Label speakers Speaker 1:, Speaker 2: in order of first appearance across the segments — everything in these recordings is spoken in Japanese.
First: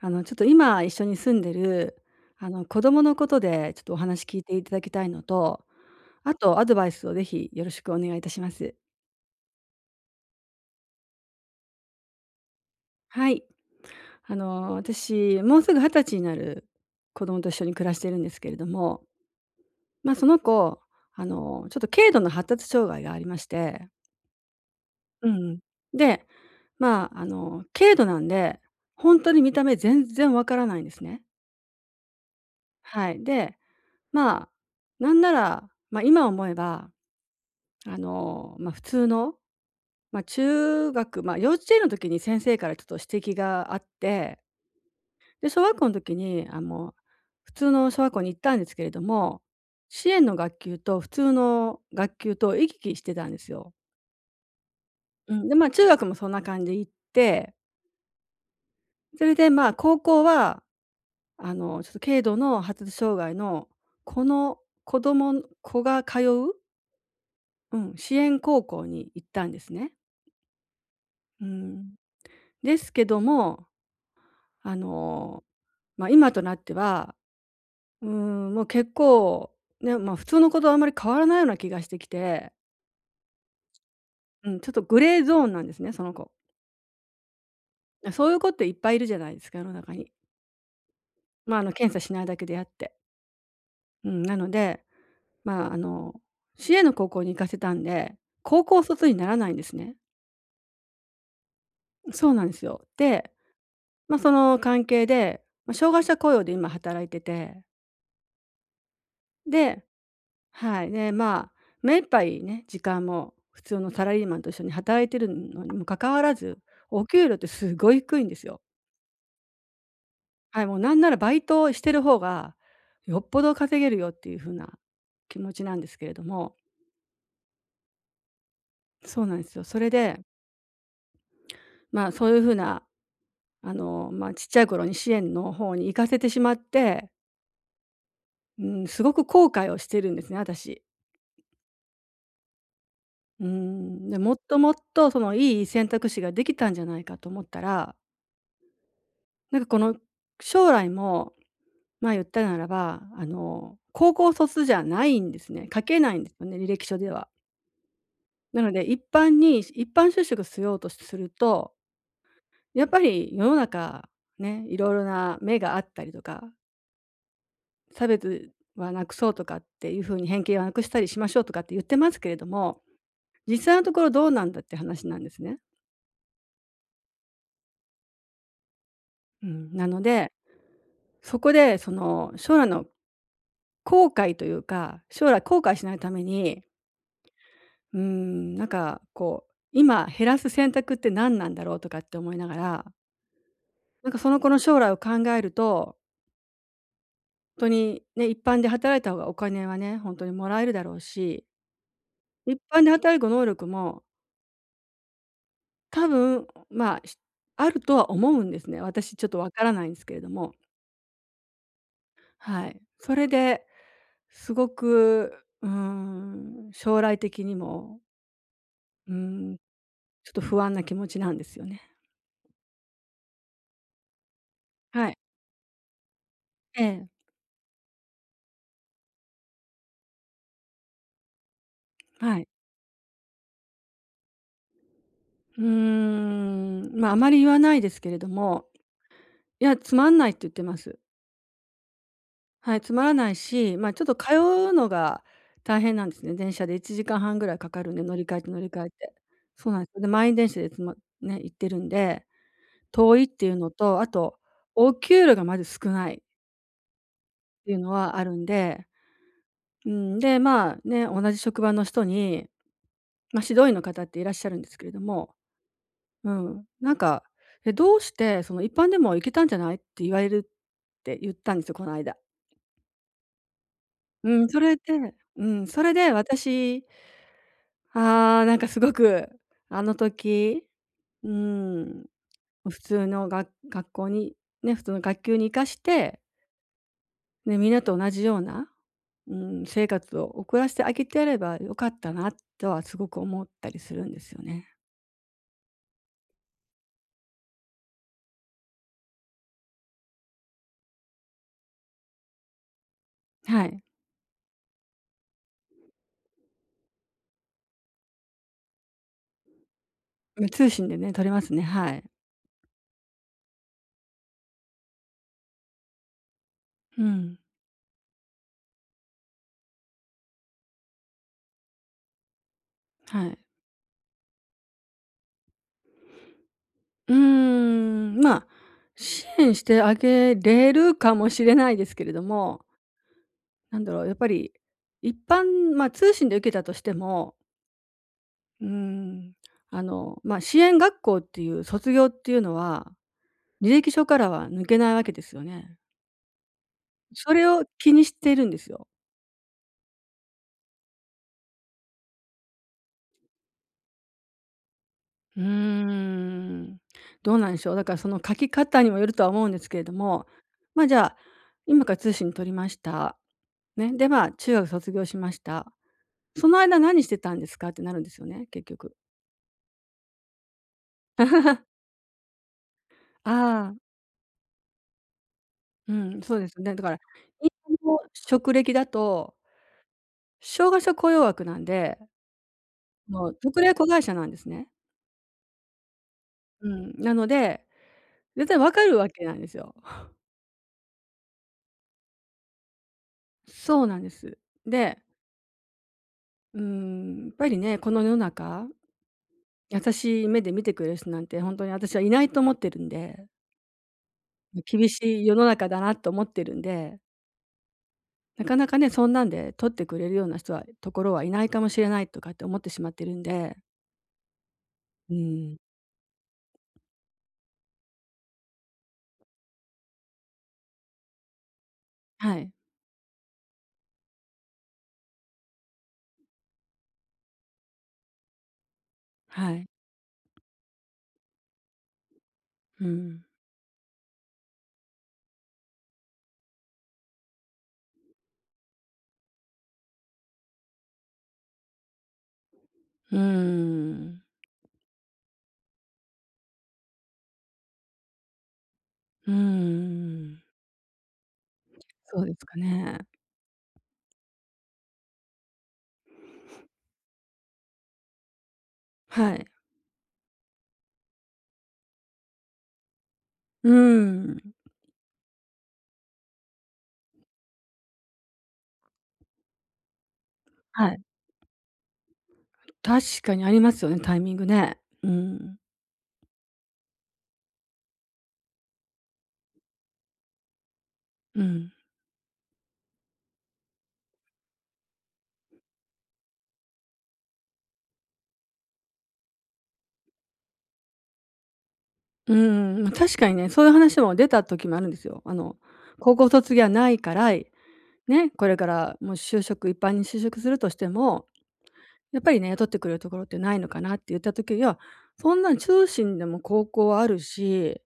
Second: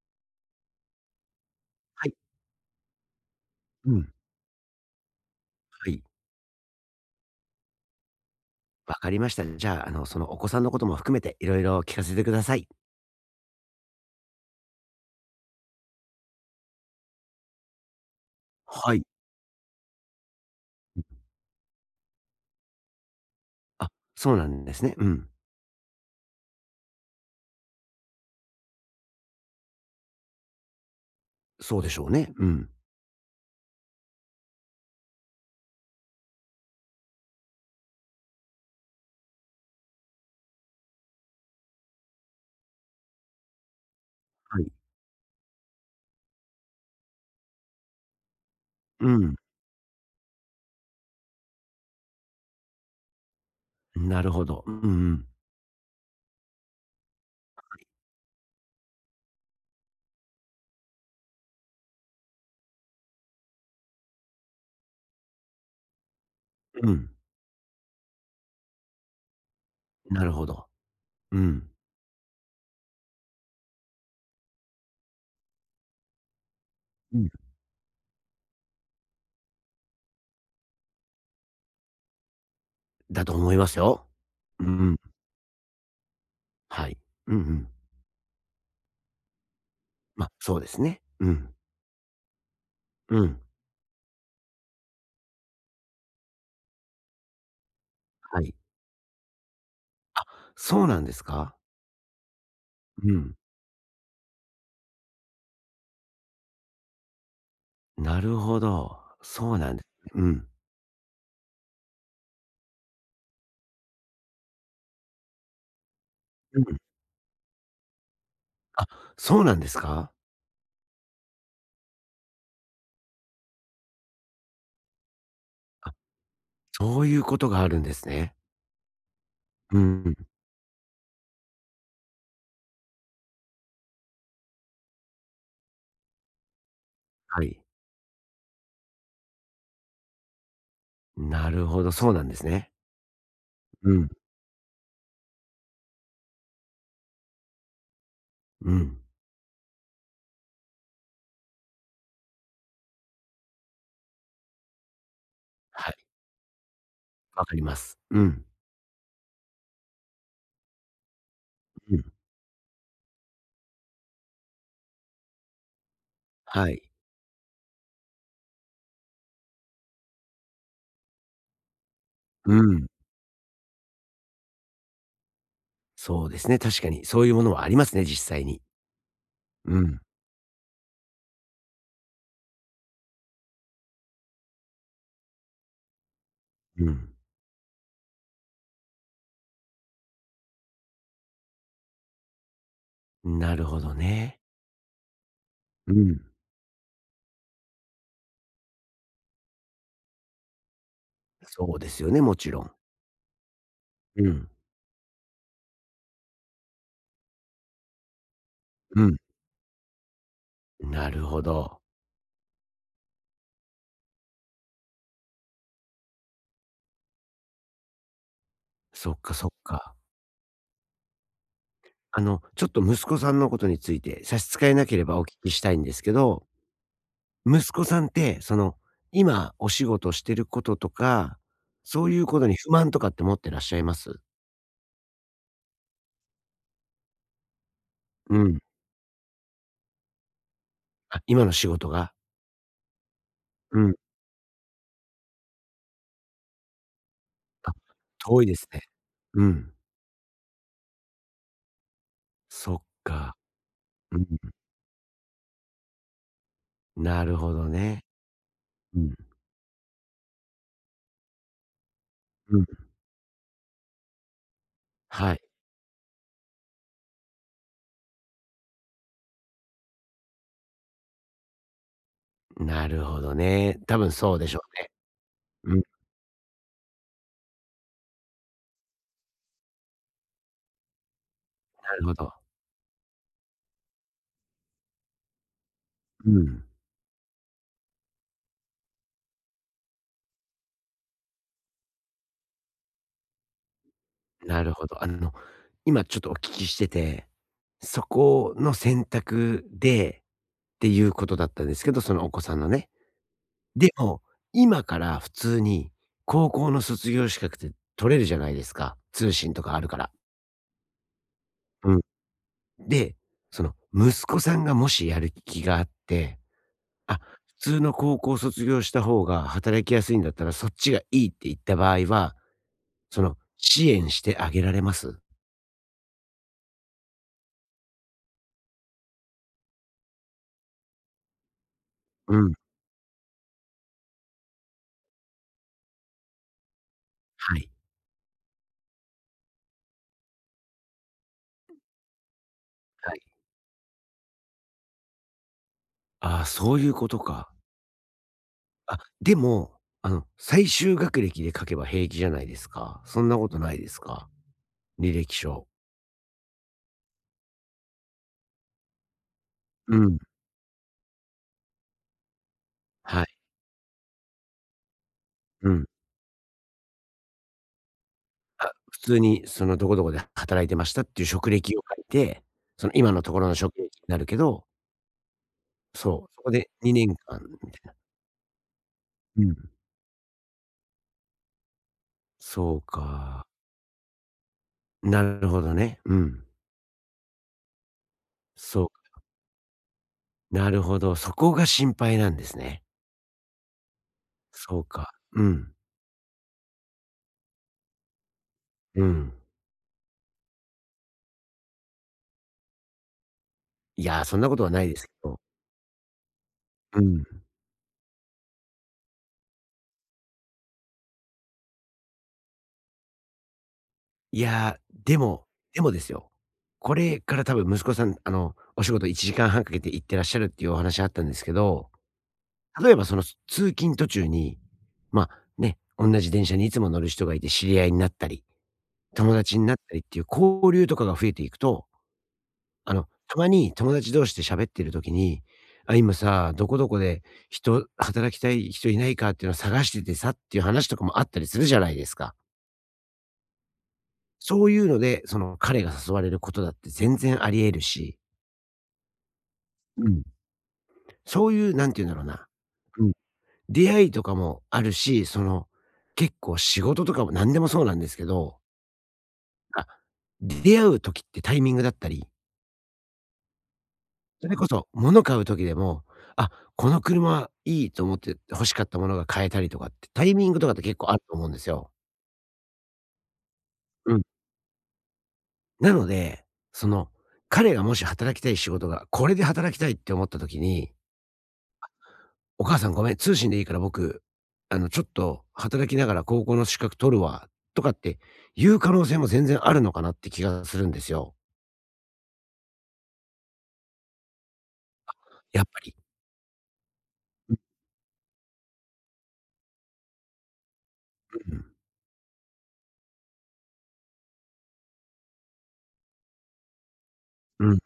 Speaker 1: ちょっと今一緒に住んでる、
Speaker 2: はい。
Speaker 1: 子供のことでちょっ
Speaker 2: う
Speaker 1: とお
Speaker 2: ん。
Speaker 1: 話聞いていただきたいのと、
Speaker 2: はい。
Speaker 1: あとアドバイスをぜひよろしくお願いいたします。
Speaker 2: わかりました。じゃあ、そのお子さんのことも含めて、いろいろ聞かせてください。
Speaker 1: はい。私、もうすぐ20歳になる子供と一緒に暮らしているんですけれど
Speaker 2: は
Speaker 1: も、
Speaker 2: い。
Speaker 1: その子、ちょっと軽度の発達障害がありまして、
Speaker 2: あ、そうなんですね。う
Speaker 1: う
Speaker 2: ん。
Speaker 1: ん。で、軽度なんで、本当に見た目全然わからないんですね。
Speaker 2: そうでしょうね。うん。
Speaker 1: はい。で、まあ、なんなら、今思えばあの、まあ、普通の、まあ、中学、まあ、幼稚園の時に先生からちょっと指摘があって、
Speaker 2: はい。
Speaker 1: で、小学校の時に、普通の小学校に行ったんですけれど
Speaker 2: うん。
Speaker 1: も、支援の学級と普通の学級と行き来してたんですよ。
Speaker 2: なるほど。うんうん。
Speaker 1: うん、で、中学もそんな感じで行って、それで、高校は、ちょっと軽度の発達障害のこの子が通う、
Speaker 2: うん。
Speaker 1: うん、支援高校に行ったんですね。
Speaker 2: なるほど。う
Speaker 1: う
Speaker 2: ん。
Speaker 1: ん。ですけども、あの、今となっては、
Speaker 2: うん。
Speaker 1: うん、もう結構、普通の子とあんまり変わらないような気がしてきて、
Speaker 2: だと思いますよ。
Speaker 1: うん、
Speaker 2: うん
Speaker 1: ちょ
Speaker 2: う
Speaker 1: っとグ
Speaker 2: ん。
Speaker 1: レーゾーンなんですね、その子。
Speaker 2: はい。うんうん。
Speaker 1: そういう子っていっぱいいるじゃないですか、世の中に。
Speaker 2: ま、そうですね。うん。
Speaker 1: 検査しないだけであって。
Speaker 2: うん。
Speaker 1: うん、なので、まあ、あの、市営の高校に行かせたんで、
Speaker 2: はい。
Speaker 1: 高校卒にならないんですね。
Speaker 2: そうなんですか？
Speaker 1: そうなんですよ。
Speaker 2: う
Speaker 1: で、
Speaker 2: ん。
Speaker 1: その関係で、障害者雇用で今働いてて、
Speaker 2: なるほど。そうなん
Speaker 1: で、
Speaker 2: ですね。うん。
Speaker 1: はい。で、目いっぱいね、時間も普通のサラリーマンと一緒に働いてるのにもかかわらず、
Speaker 2: うん。
Speaker 1: お給料ってすごい低いんですよ。
Speaker 2: そうなんですか？
Speaker 1: はい、もうなんならバイトをしてる方がよっぽど稼げるよっていう風な気持ちなんで
Speaker 2: あ、
Speaker 1: すけれども、
Speaker 2: そういうことがあるんですね。
Speaker 1: そうなんですよ。そ
Speaker 2: う
Speaker 1: れ
Speaker 2: ん。
Speaker 1: で、そういう風な、ちっちゃい頃に支援の方に行かせてしまって、
Speaker 2: はい。
Speaker 1: うん、すごく後悔をしてるんですね、私。
Speaker 2: なるほど、そうなんですね。
Speaker 1: う
Speaker 2: うん、
Speaker 1: ん、で、もっともっとそのいい選択肢ができたんじゃないかと思ったら、
Speaker 2: うん。
Speaker 1: なんかこの将来も、言ったならば、高校卒じゃないんですね。書
Speaker 2: はい、
Speaker 1: けないんですよね、履歴書では。
Speaker 2: わかります。うん、
Speaker 1: なので一般就職しようとすると、
Speaker 2: うん。
Speaker 1: やっぱり世の中ね、いろいろな目があったりとか、
Speaker 2: はい。
Speaker 1: 差別はなくそうとかっていう風に偏見はなくしたりしましょうとかって言ってますけれど
Speaker 2: う
Speaker 1: も、
Speaker 2: ん、
Speaker 1: 実際のところどうなんだって話なんですね。
Speaker 2: そうですね、確かに。そういうものはありますね、実際に。
Speaker 1: うん、
Speaker 2: う
Speaker 1: な
Speaker 2: ん、
Speaker 1: ので、そこでその将来後悔しないために、
Speaker 2: うん。
Speaker 1: なんかこう、今減らす選択って何なんだろうとかって思いながら、
Speaker 2: なるほど
Speaker 1: なんかその
Speaker 2: ね。
Speaker 1: 子の将来を考える
Speaker 2: う
Speaker 1: と、
Speaker 2: ん。
Speaker 1: 本当にね、一般で働いた方がお金はね、本当にもらえるだろうし、
Speaker 2: そうですよね、もち
Speaker 1: 一
Speaker 2: ろん。
Speaker 1: 般で働く能力も
Speaker 2: うん、
Speaker 1: 多分、あるとは思うんですね。
Speaker 2: う
Speaker 1: 私
Speaker 2: ん。
Speaker 1: ちょっとわからないんですけれども、
Speaker 2: なるほど。
Speaker 1: はい。それですごく、将来的にも、う
Speaker 2: そっかそっ
Speaker 1: ーん、
Speaker 2: か。
Speaker 1: ちょっと不安な気持ちなんですよね。
Speaker 2: ちょっと息子さんのことについて差し支えなけれ
Speaker 1: はい。
Speaker 2: ばお聞きしたいんですけど、
Speaker 1: ええ、
Speaker 2: 息子さんって、その、今お仕事してることとか、そういう
Speaker 1: は
Speaker 2: こと
Speaker 1: い。
Speaker 2: に不満とかって持ってらっしゃいます？
Speaker 1: あまり言わないですけれど
Speaker 2: うん。
Speaker 1: も、いや、つまんないって言ってます。
Speaker 2: あ、今の仕事が。
Speaker 1: はい、つまらないし、
Speaker 2: うん。
Speaker 1: ちょっとうのが大変なんですね。電車で1時間半ぐらいか
Speaker 2: あ、
Speaker 1: かるんで、乗り換え
Speaker 2: 遠い
Speaker 1: て
Speaker 2: で
Speaker 1: 乗り
Speaker 2: すね。
Speaker 1: 換えて。
Speaker 2: う
Speaker 1: そう
Speaker 2: ん。
Speaker 1: なんです。で、満員電車でつまね、行ってるんで、
Speaker 2: そっ
Speaker 1: 遠いっ
Speaker 2: か。
Speaker 1: ていうのと、あ
Speaker 2: うん。
Speaker 1: と、お給料がまず少ないっ
Speaker 2: なるほど
Speaker 1: ていうの
Speaker 2: ね。
Speaker 1: はあるんで、
Speaker 2: うん。
Speaker 1: うん、で、同じ職場の人に、
Speaker 2: うん。
Speaker 1: 指導員の方っていらっしゃるんですけれども、
Speaker 2: はい。
Speaker 1: うん。なんか、「え、どうして、その、一般でも行けたんじゃない？」って言われるって言ったんですよ、この間。
Speaker 2: なるほどね。多分
Speaker 1: う
Speaker 2: そうで
Speaker 1: ん、
Speaker 2: し
Speaker 1: そ
Speaker 2: ょ
Speaker 1: れでうん、
Speaker 2: うね。うん、
Speaker 1: そ
Speaker 2: な
Speaker 1: れで私、なんかすごく、あの時、うん、
Speaker 2: るほど。
Speaker 1: 普通のが学校に、ね、普通の学級に行かして、
Speaker 2: うん。
Speaker 1: ね、みんなと同じような、うん、生活を送らせてあげてやればよかったなとはすごく思ったりするんですよ
Speaker 2: な
Speaker 1: ね。
Speaker 2: るほど。今ちょっとお聞きしてて、そこの選択でっていうことだったんですけど、そのお子さんのね。
Speaker 1: はい。
Speaker 2: でも、今から普通に高校の卒業資格って取れるじゃないですか、通信とかあるから。
Speaker 1: ま、通信でね、取れますね、は
Speaker 2: うん。
Speaker 1: い。
Speaker 2: で、その息子さんがもしやる気があって、
Speaker 1: う
Speaker 2: あ、
Speaker 1: ん、
Speaker 2: 普通の高校卒業した方が働きやすいんだったらそっちがいいって言った場合は、そ
Speaker 1: は
Speaker 2: の
Speaker 1: い。
Speaker 2: 支援してあげられます？
Speaker 1: うーん、まあ、支援してあげれるかもしれないですけれど
Speaker 2: うん、
Speaker 1: も、なんだろう、やっぱり一般まあ、通信で受けたとしても、
Speaker 2: はい、
Speaker 1: うーん、支援学校っていう卒業っていうのは、
Speaker 2: はい。
Speaker 1: 履歴書からは抜けないわけですよね。
Speaker 2: ああ、そういうこと
Speaker 1: それ
Speaker 2: か。
Speaker 1: を気にしているんですよ。
Speaker 2: あ、でも、最終学歴で書けば平気じゃないですか。そんなことないですか？履歴
Speaker 1: うー
Speaker 2: 書。
Speaker 1: ん、どうなんでしょう。だからその書き方にもよるとは思うんですけれど
Speaker 2: うん、
Speaker 1: も、じゃあ、今から通信取りました。
Speaker 2: はい、
Speaker 1: ね、で、中学卒業しまし
Speaker 2: う
Speaker 1: た。
Speaker 2: ん。
Speaker 1: その間何してたんですかってなるんですよね、結
Speaker 2: あ、
Speaker 1: 局。
Speaker 2: 普通にそのどこどこで働いてましたっていう職歴を書いて、その今のところの
Speaker 1: あ
Speaker 2: 職
Speaker 1: あ、
Speaker 2: 歴になるけど
Speaker 1: うん、
Speaker 2: そう、
Speaker 1: そう
Speaker 2: そ
Speaker 1: で
Speaker 2: こ
Speaker 1: す
Speaker 2: で
Speaker 1: ね。だから、
Speaker 2: 2年間みたい
Speaker 1: 今
Speaker 2: な。
Speaker 1: の職歴だと、
Speaker 2: うん。
Speaker 1: 障害者雇用枠なんで、
Speaker 2: そう
Speaker 1: もう
Speaker 2: か。
Speaker 1: 特例子会社なんですね。
Speaker 2: なるほどね。うん。
Speaker 1: うん、なので、絶対わか
Speaker 2: そ
Speaker 1: るわけなんですよ。
Speaker 2: う、なるほど、そこが心配なんですね。
Speaker 1: そうなんです。
Speaker 2: そう
Speaker 1: で、
Speaker 2: か。うん、
Speaker 1: やっぱりね、この世の中、
Speaker 2: うん。
Speaker 1: 優しい目で見てくれる人なんて本当に私はいないと思ってるんで、
Speaker 2: いや、そんなことはな
Speaker 1: 厳
Speaker 2: いですけ
Speaker 1: しい世
Speaker 2: ど。
Speaker 1: の中だなと思ってるんで、
Speaker 2: うん。
Speaker 1: なかなかね、そんなんで取ってくれるようなところはいないかもしれないとかって思ってしまってるんで。
Speaker 2: いや、
Speaker 1: う
Speaker 2: でも
Speaker 1: ん。
Speaker 2: でもですよ、これから多分息子さん、あの、お仕事1時間半かけて行ってらっしゃるっていうお話あったんですけど、
Speaker 1: はい、
Speaker 2: 例えばその、通勤途中に、ま、ね、同じ電車にいつも乗る人がいて知り合いになったり、友
Speaker 1: は
Speaker 2: 達
Speaker 1: い。
Speaker 2: になったりっていう交流とかが増えていくと
Speaker 1: う
Speaker 2: あの、
Speaker 1: ん。
Speaker 2: たまに友達同士で喋ってる時に、あ、今さ、どこどこで働きたい人いないかっていうのを探しててさっていう話とかもあったりするじゃないですか。
Speaker 1: うーん。
Speaker 2: そういうので、その彼が誘われることだって全然あり得るし、
Speaker 1: うー
Speaker 2: うん。
Speaker 1: ん。
Speaker 2: そういう、なんて言うんだ
Speaker 1: そ
Speaker 2: ろう
Speaker 1: うです
Speaker 2: な、
Speaker 1: かね。
Speaker 2: うん、出会いとかもあるし、その、結構仕事とかも何でもそうなんですけど、
Speaker 1: はい。
Speaker 2: あ、出会う時ってタイミングだったり
Speaker 1: うー
Speaker 2: そ
Speaker 1: ん。
Speaker 2: れこそ、物買う時でも、あ、この車いいと思って欲しかったものが買えたりとかって、タイミングとかって
Speaker 1: は
Speaker 2: 結
Speaker 1: い。
Speaker 2: 構あると思うんですよ。
Speaker 1: 確かにありますよね、
Speaker 2: う
Speaker 1: タイ
Speaker 2: ん。
Speaker 1: ミングね。うん。
Speaker 2: なので、その、彼がもし働きたい仕事が、これで働きたいって思った時に、
Speaker 1: うん。
Speaker 2: お母さんごめん、通信でいいから僕、ちょっと働きながら高校の資格取るわ、とかって言う可能性も全然あるのかなって気がするんですよ。
Speaker 1: ま、確かにね、そういう話も出た時もあるんですよ。あの、
Speaker 2: やっぱり。
Speaker 1: 高校卒業はないから、
Speaker 2: うん
Speaker 1: ね、これからもう就職一般に就職するとしても、やっぱりね、雇ってくれるところってないのかなって言った時、いや、そんなん通信でも高校はある
Speaker 2: うんうん。うん。
Speaker 1: し、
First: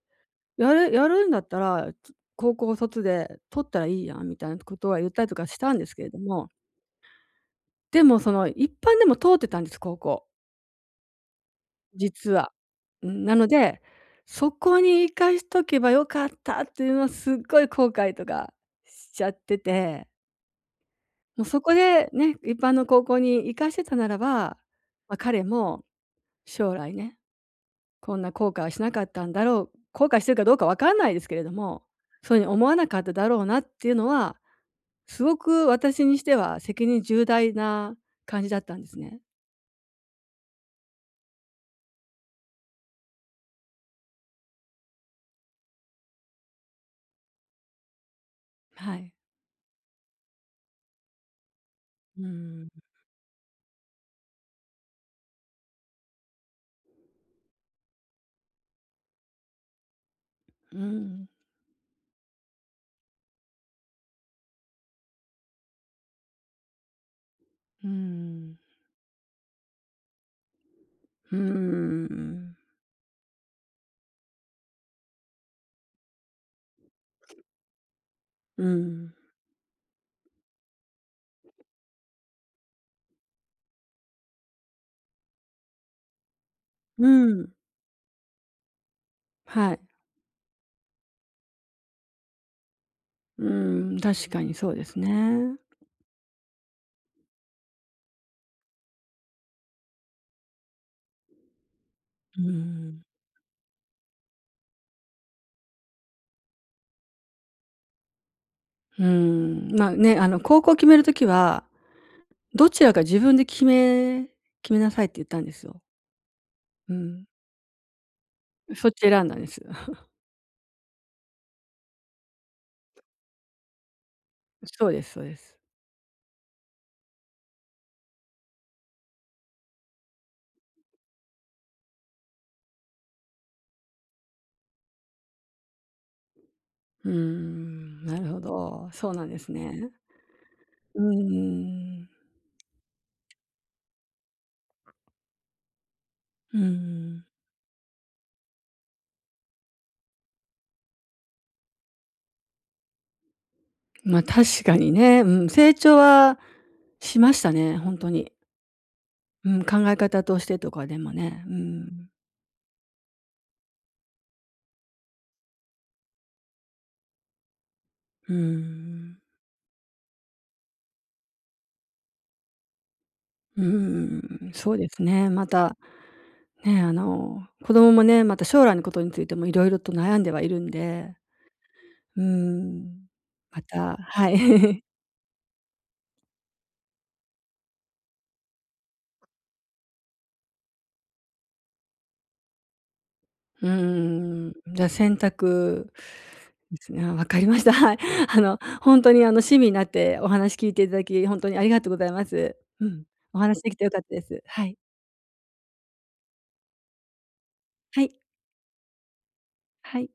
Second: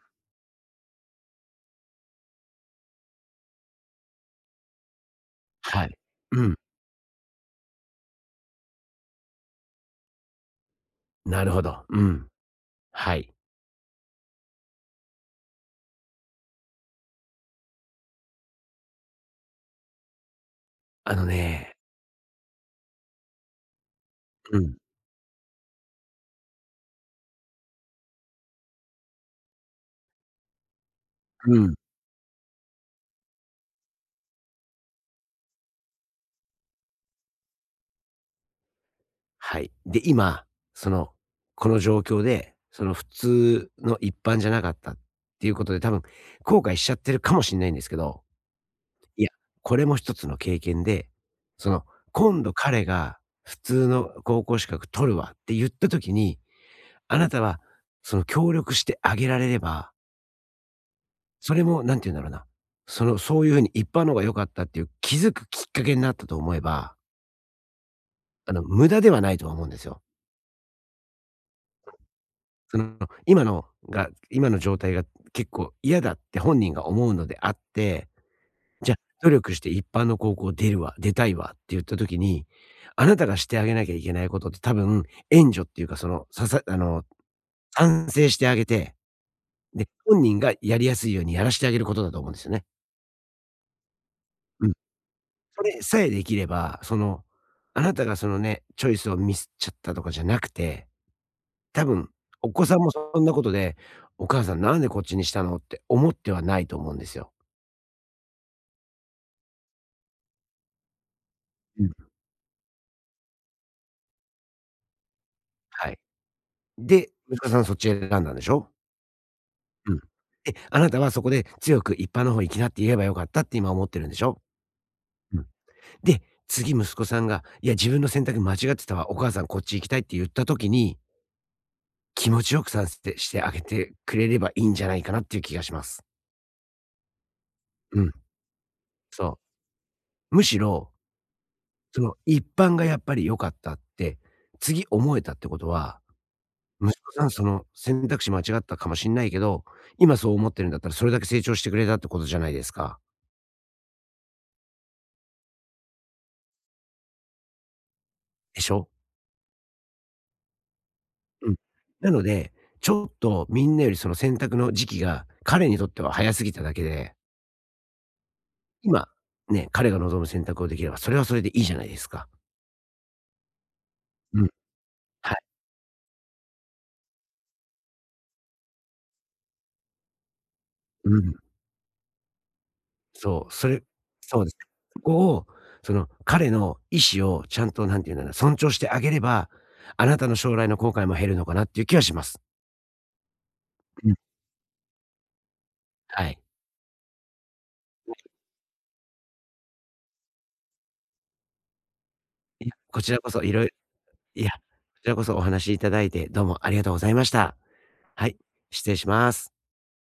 Speaker 1: やるんだったら、高校卒で取ったらいいやんみたいなことは言ったりとかしたん
Speaker 2: は
Speaker 1: です
Speaker 2: い。
Speaker 1: けれど
Speaker 2: う
Speaker 1: も、
Speaker 2: ん。
Speaker 1: でもその一般でも通ってたんです、高校、
Speaker 2: なるほど。うん。
Speaker 1: 実は。う
Speaker 2: は
Speaker 1: ん、
Speaker 2: い。
Speaker 1: なので、そこに生かしとけばよかったっていうのはすっごい後悔とかしちゃってて、
Speaker 2: あの
Speaker 1: もうそこ
Speaker 2: ね、
Speaker 1: でね、一般の高校に生かしてたならば、
Speaker 2: うん。
Speaker 1: 彼も将来ね、こんな後悔はしなかったんだろう、後悔してるかどうか分かんないですけれど
Speaker 2: うん。
Speaker 1: も、そういうふうに思わなかっただろうなっていうのは、すごく私にしては責任重大な感じだったんですね。
Speaker 2: はい。で、今、その、この状況で、その普通の一般じゃなかったっていうことで、多分後悔しちゃってるかもしんないんですけど、
Speaker 1: はい。
Speaker 2: いや、これも一つの経験で、その、
Speaker 1: う
Speaker 2: 今度
Speaker 1: ん。
Speaker 2: 彼が普通の高校資格取るわって言った時に、あなたはその協力してあげられれば、
Speaker 1: うん。
Speaker 2: それもなんて言うんだろうな、その、そういうふうに一般の方が良かったっていう気づくきっかけになったと思えば、
Speaker 1: うん。
Speaker 2: 無駄ではないとは思うんですよ。
Speaker 1: うん。
Speaker 2: その、今のが今の状態が結構嫌だって本人が思うのであって、
Speaker 1: う
Speaker 2: じゃ、
Speaker 1: ん。
Speaker 2: 努力して一般の高校出るわ、出たいわって言った時に、あなたがしてあげなきゃいけないことって多分、援助っていうか、その、ささあの、
Speaker 1: うん。
Speaker 2: 賛成してあげて、
Speaker 1: はい。
Speaker 2: で、本人がやりやすいようにやらしてあげることだと思うんですよね。
Speaker 1: うん、確かに
Speaker 2: う
Speaker 1: そ
Speaker 2: ん。
Speaker 1: うですね。
Speaker 2: それさえできれば、その、あなたがそのね、チョイスをミスっちゃったとかじゃなくて多分、
Speaker 1: う
Speaker 2: お子さんも
Speaker 1: ん。
Speaker 2: そんなことで、お母さんなんでこっちにしたのって思ってはないと思うんですよ。
Speaker 1: う高校を決めるときは、
Speaker 2: うん。
Speaker 1: どちらか自分で決めなさいって言ったんですよ。
Speaker 2: はい。
Speaker 1: う
Speaker 2: で、
Speaker 1: ん。
Speaker 2: 息子さんそっち選んだんでしょ？
Speaker 1: そちらなんです。
Speaker 2: うん。で、あなたはそこで強く一般の方行きなって言えばよかったって今思ってるんでしょ？
Speaker 1: そうです、そうで
Speaker 2: うん。
Speaker 1: す。
Speaker 2: で、次息子さんが、いや自分の選択間違ってたわ、お母さんこっち行きたいって言った時に、気持ちよくさせてしてあげてくれればいいんじゃないかなっていう気がします。
Speaker 1: うー
Speaker 2: う
Speaker 1: ん、
Speaker 2: ん、
Speaker 1: なるほど、そうなんで
Speaker 2: そ
Speaker 1: すね。
Speaker 2: う。むしろ、
Speaker 1: うー
Speaker 2: そ
Speaker 1: ん、
Speaker 2: の一般がやっぱり良かったって、次思えたってことは
Speaker 1: うー
Speaker 2: 息子さ
Speaker 1: ん。
Speaker 2: ん、その選択肢間違ったかもしんないけど、今そう思ってるんだったらそれだけ成長してくれたってことじゃないですか。
Speaker 1: まあ、確かにね、うん、成長はしましたね、ほんとに。
Speaker 2: でしょ？
Speaker 1: うん、考え方としてとかでもね、
Speaker 2: う
Speaker 1: う
Speaker 2: ん。
Speaker 1: ん。
Speaker 2: なので、ちょっとみんなよりその選択の時期が彼にとっては早すぎただけで、
Speaker 1: うー
Speaker 2: 今、
Speaker 1: ん、
Speaker 2: ね、彼が望む選択をできれば、それはそれでいいじゃないですか。
Speaker 1: う
Speaker 2: う
Speaker 1: ー
Speaker 2: ん。
Speaker 1: ん、そうですね。
Speaker 2: はい。
Speaker 1: また、ね、子供もね、また将来のことについても色々と悩んではいるん
Speaker 2: う
Speaker 1: で、
Speaker 2: ん。
Speaker 1: うーん、
Speaker 2: そう、
Speaker 1: ま
Speaker 2: それ
Speaker 1: た、は
Speaker 2: そうです。
Speaker 1: い。
Speaker 2: そこを、その彼の意思をちゃんと何て言うんだろうな、尊重してあげれば、あなたの将来の後悔も減るのかなっていう気はします。
Speaker 1: う
Speaker 2: うん。
Speaker 1: ーん、じゃ、選択
Speaker 2: はい。
Speaker 1: ですね。あ、わかりました。はい。あの、ほんとに、あの、親身になってお話聞いていただき、ほんとにありがとうございます。
Speaker 2: いや、
Speaker 1: う
Speaker 2: こ
Speaker 1: ん。
Speaker 2: ちらこ
Speaker 1: お
Speaker 2: そ
Speaker 1: 話
Speaker 2: 色々
Speaker 1: できて良かったです。
Speaker 2: いや、こ
Speaker 1: はい。
Speaker 2: ちらこそお話しいただいて、どうもありがとうございました。
Speaker 1: はい。
Speaker 2: はい、失礼します。
Speaker 1: はい。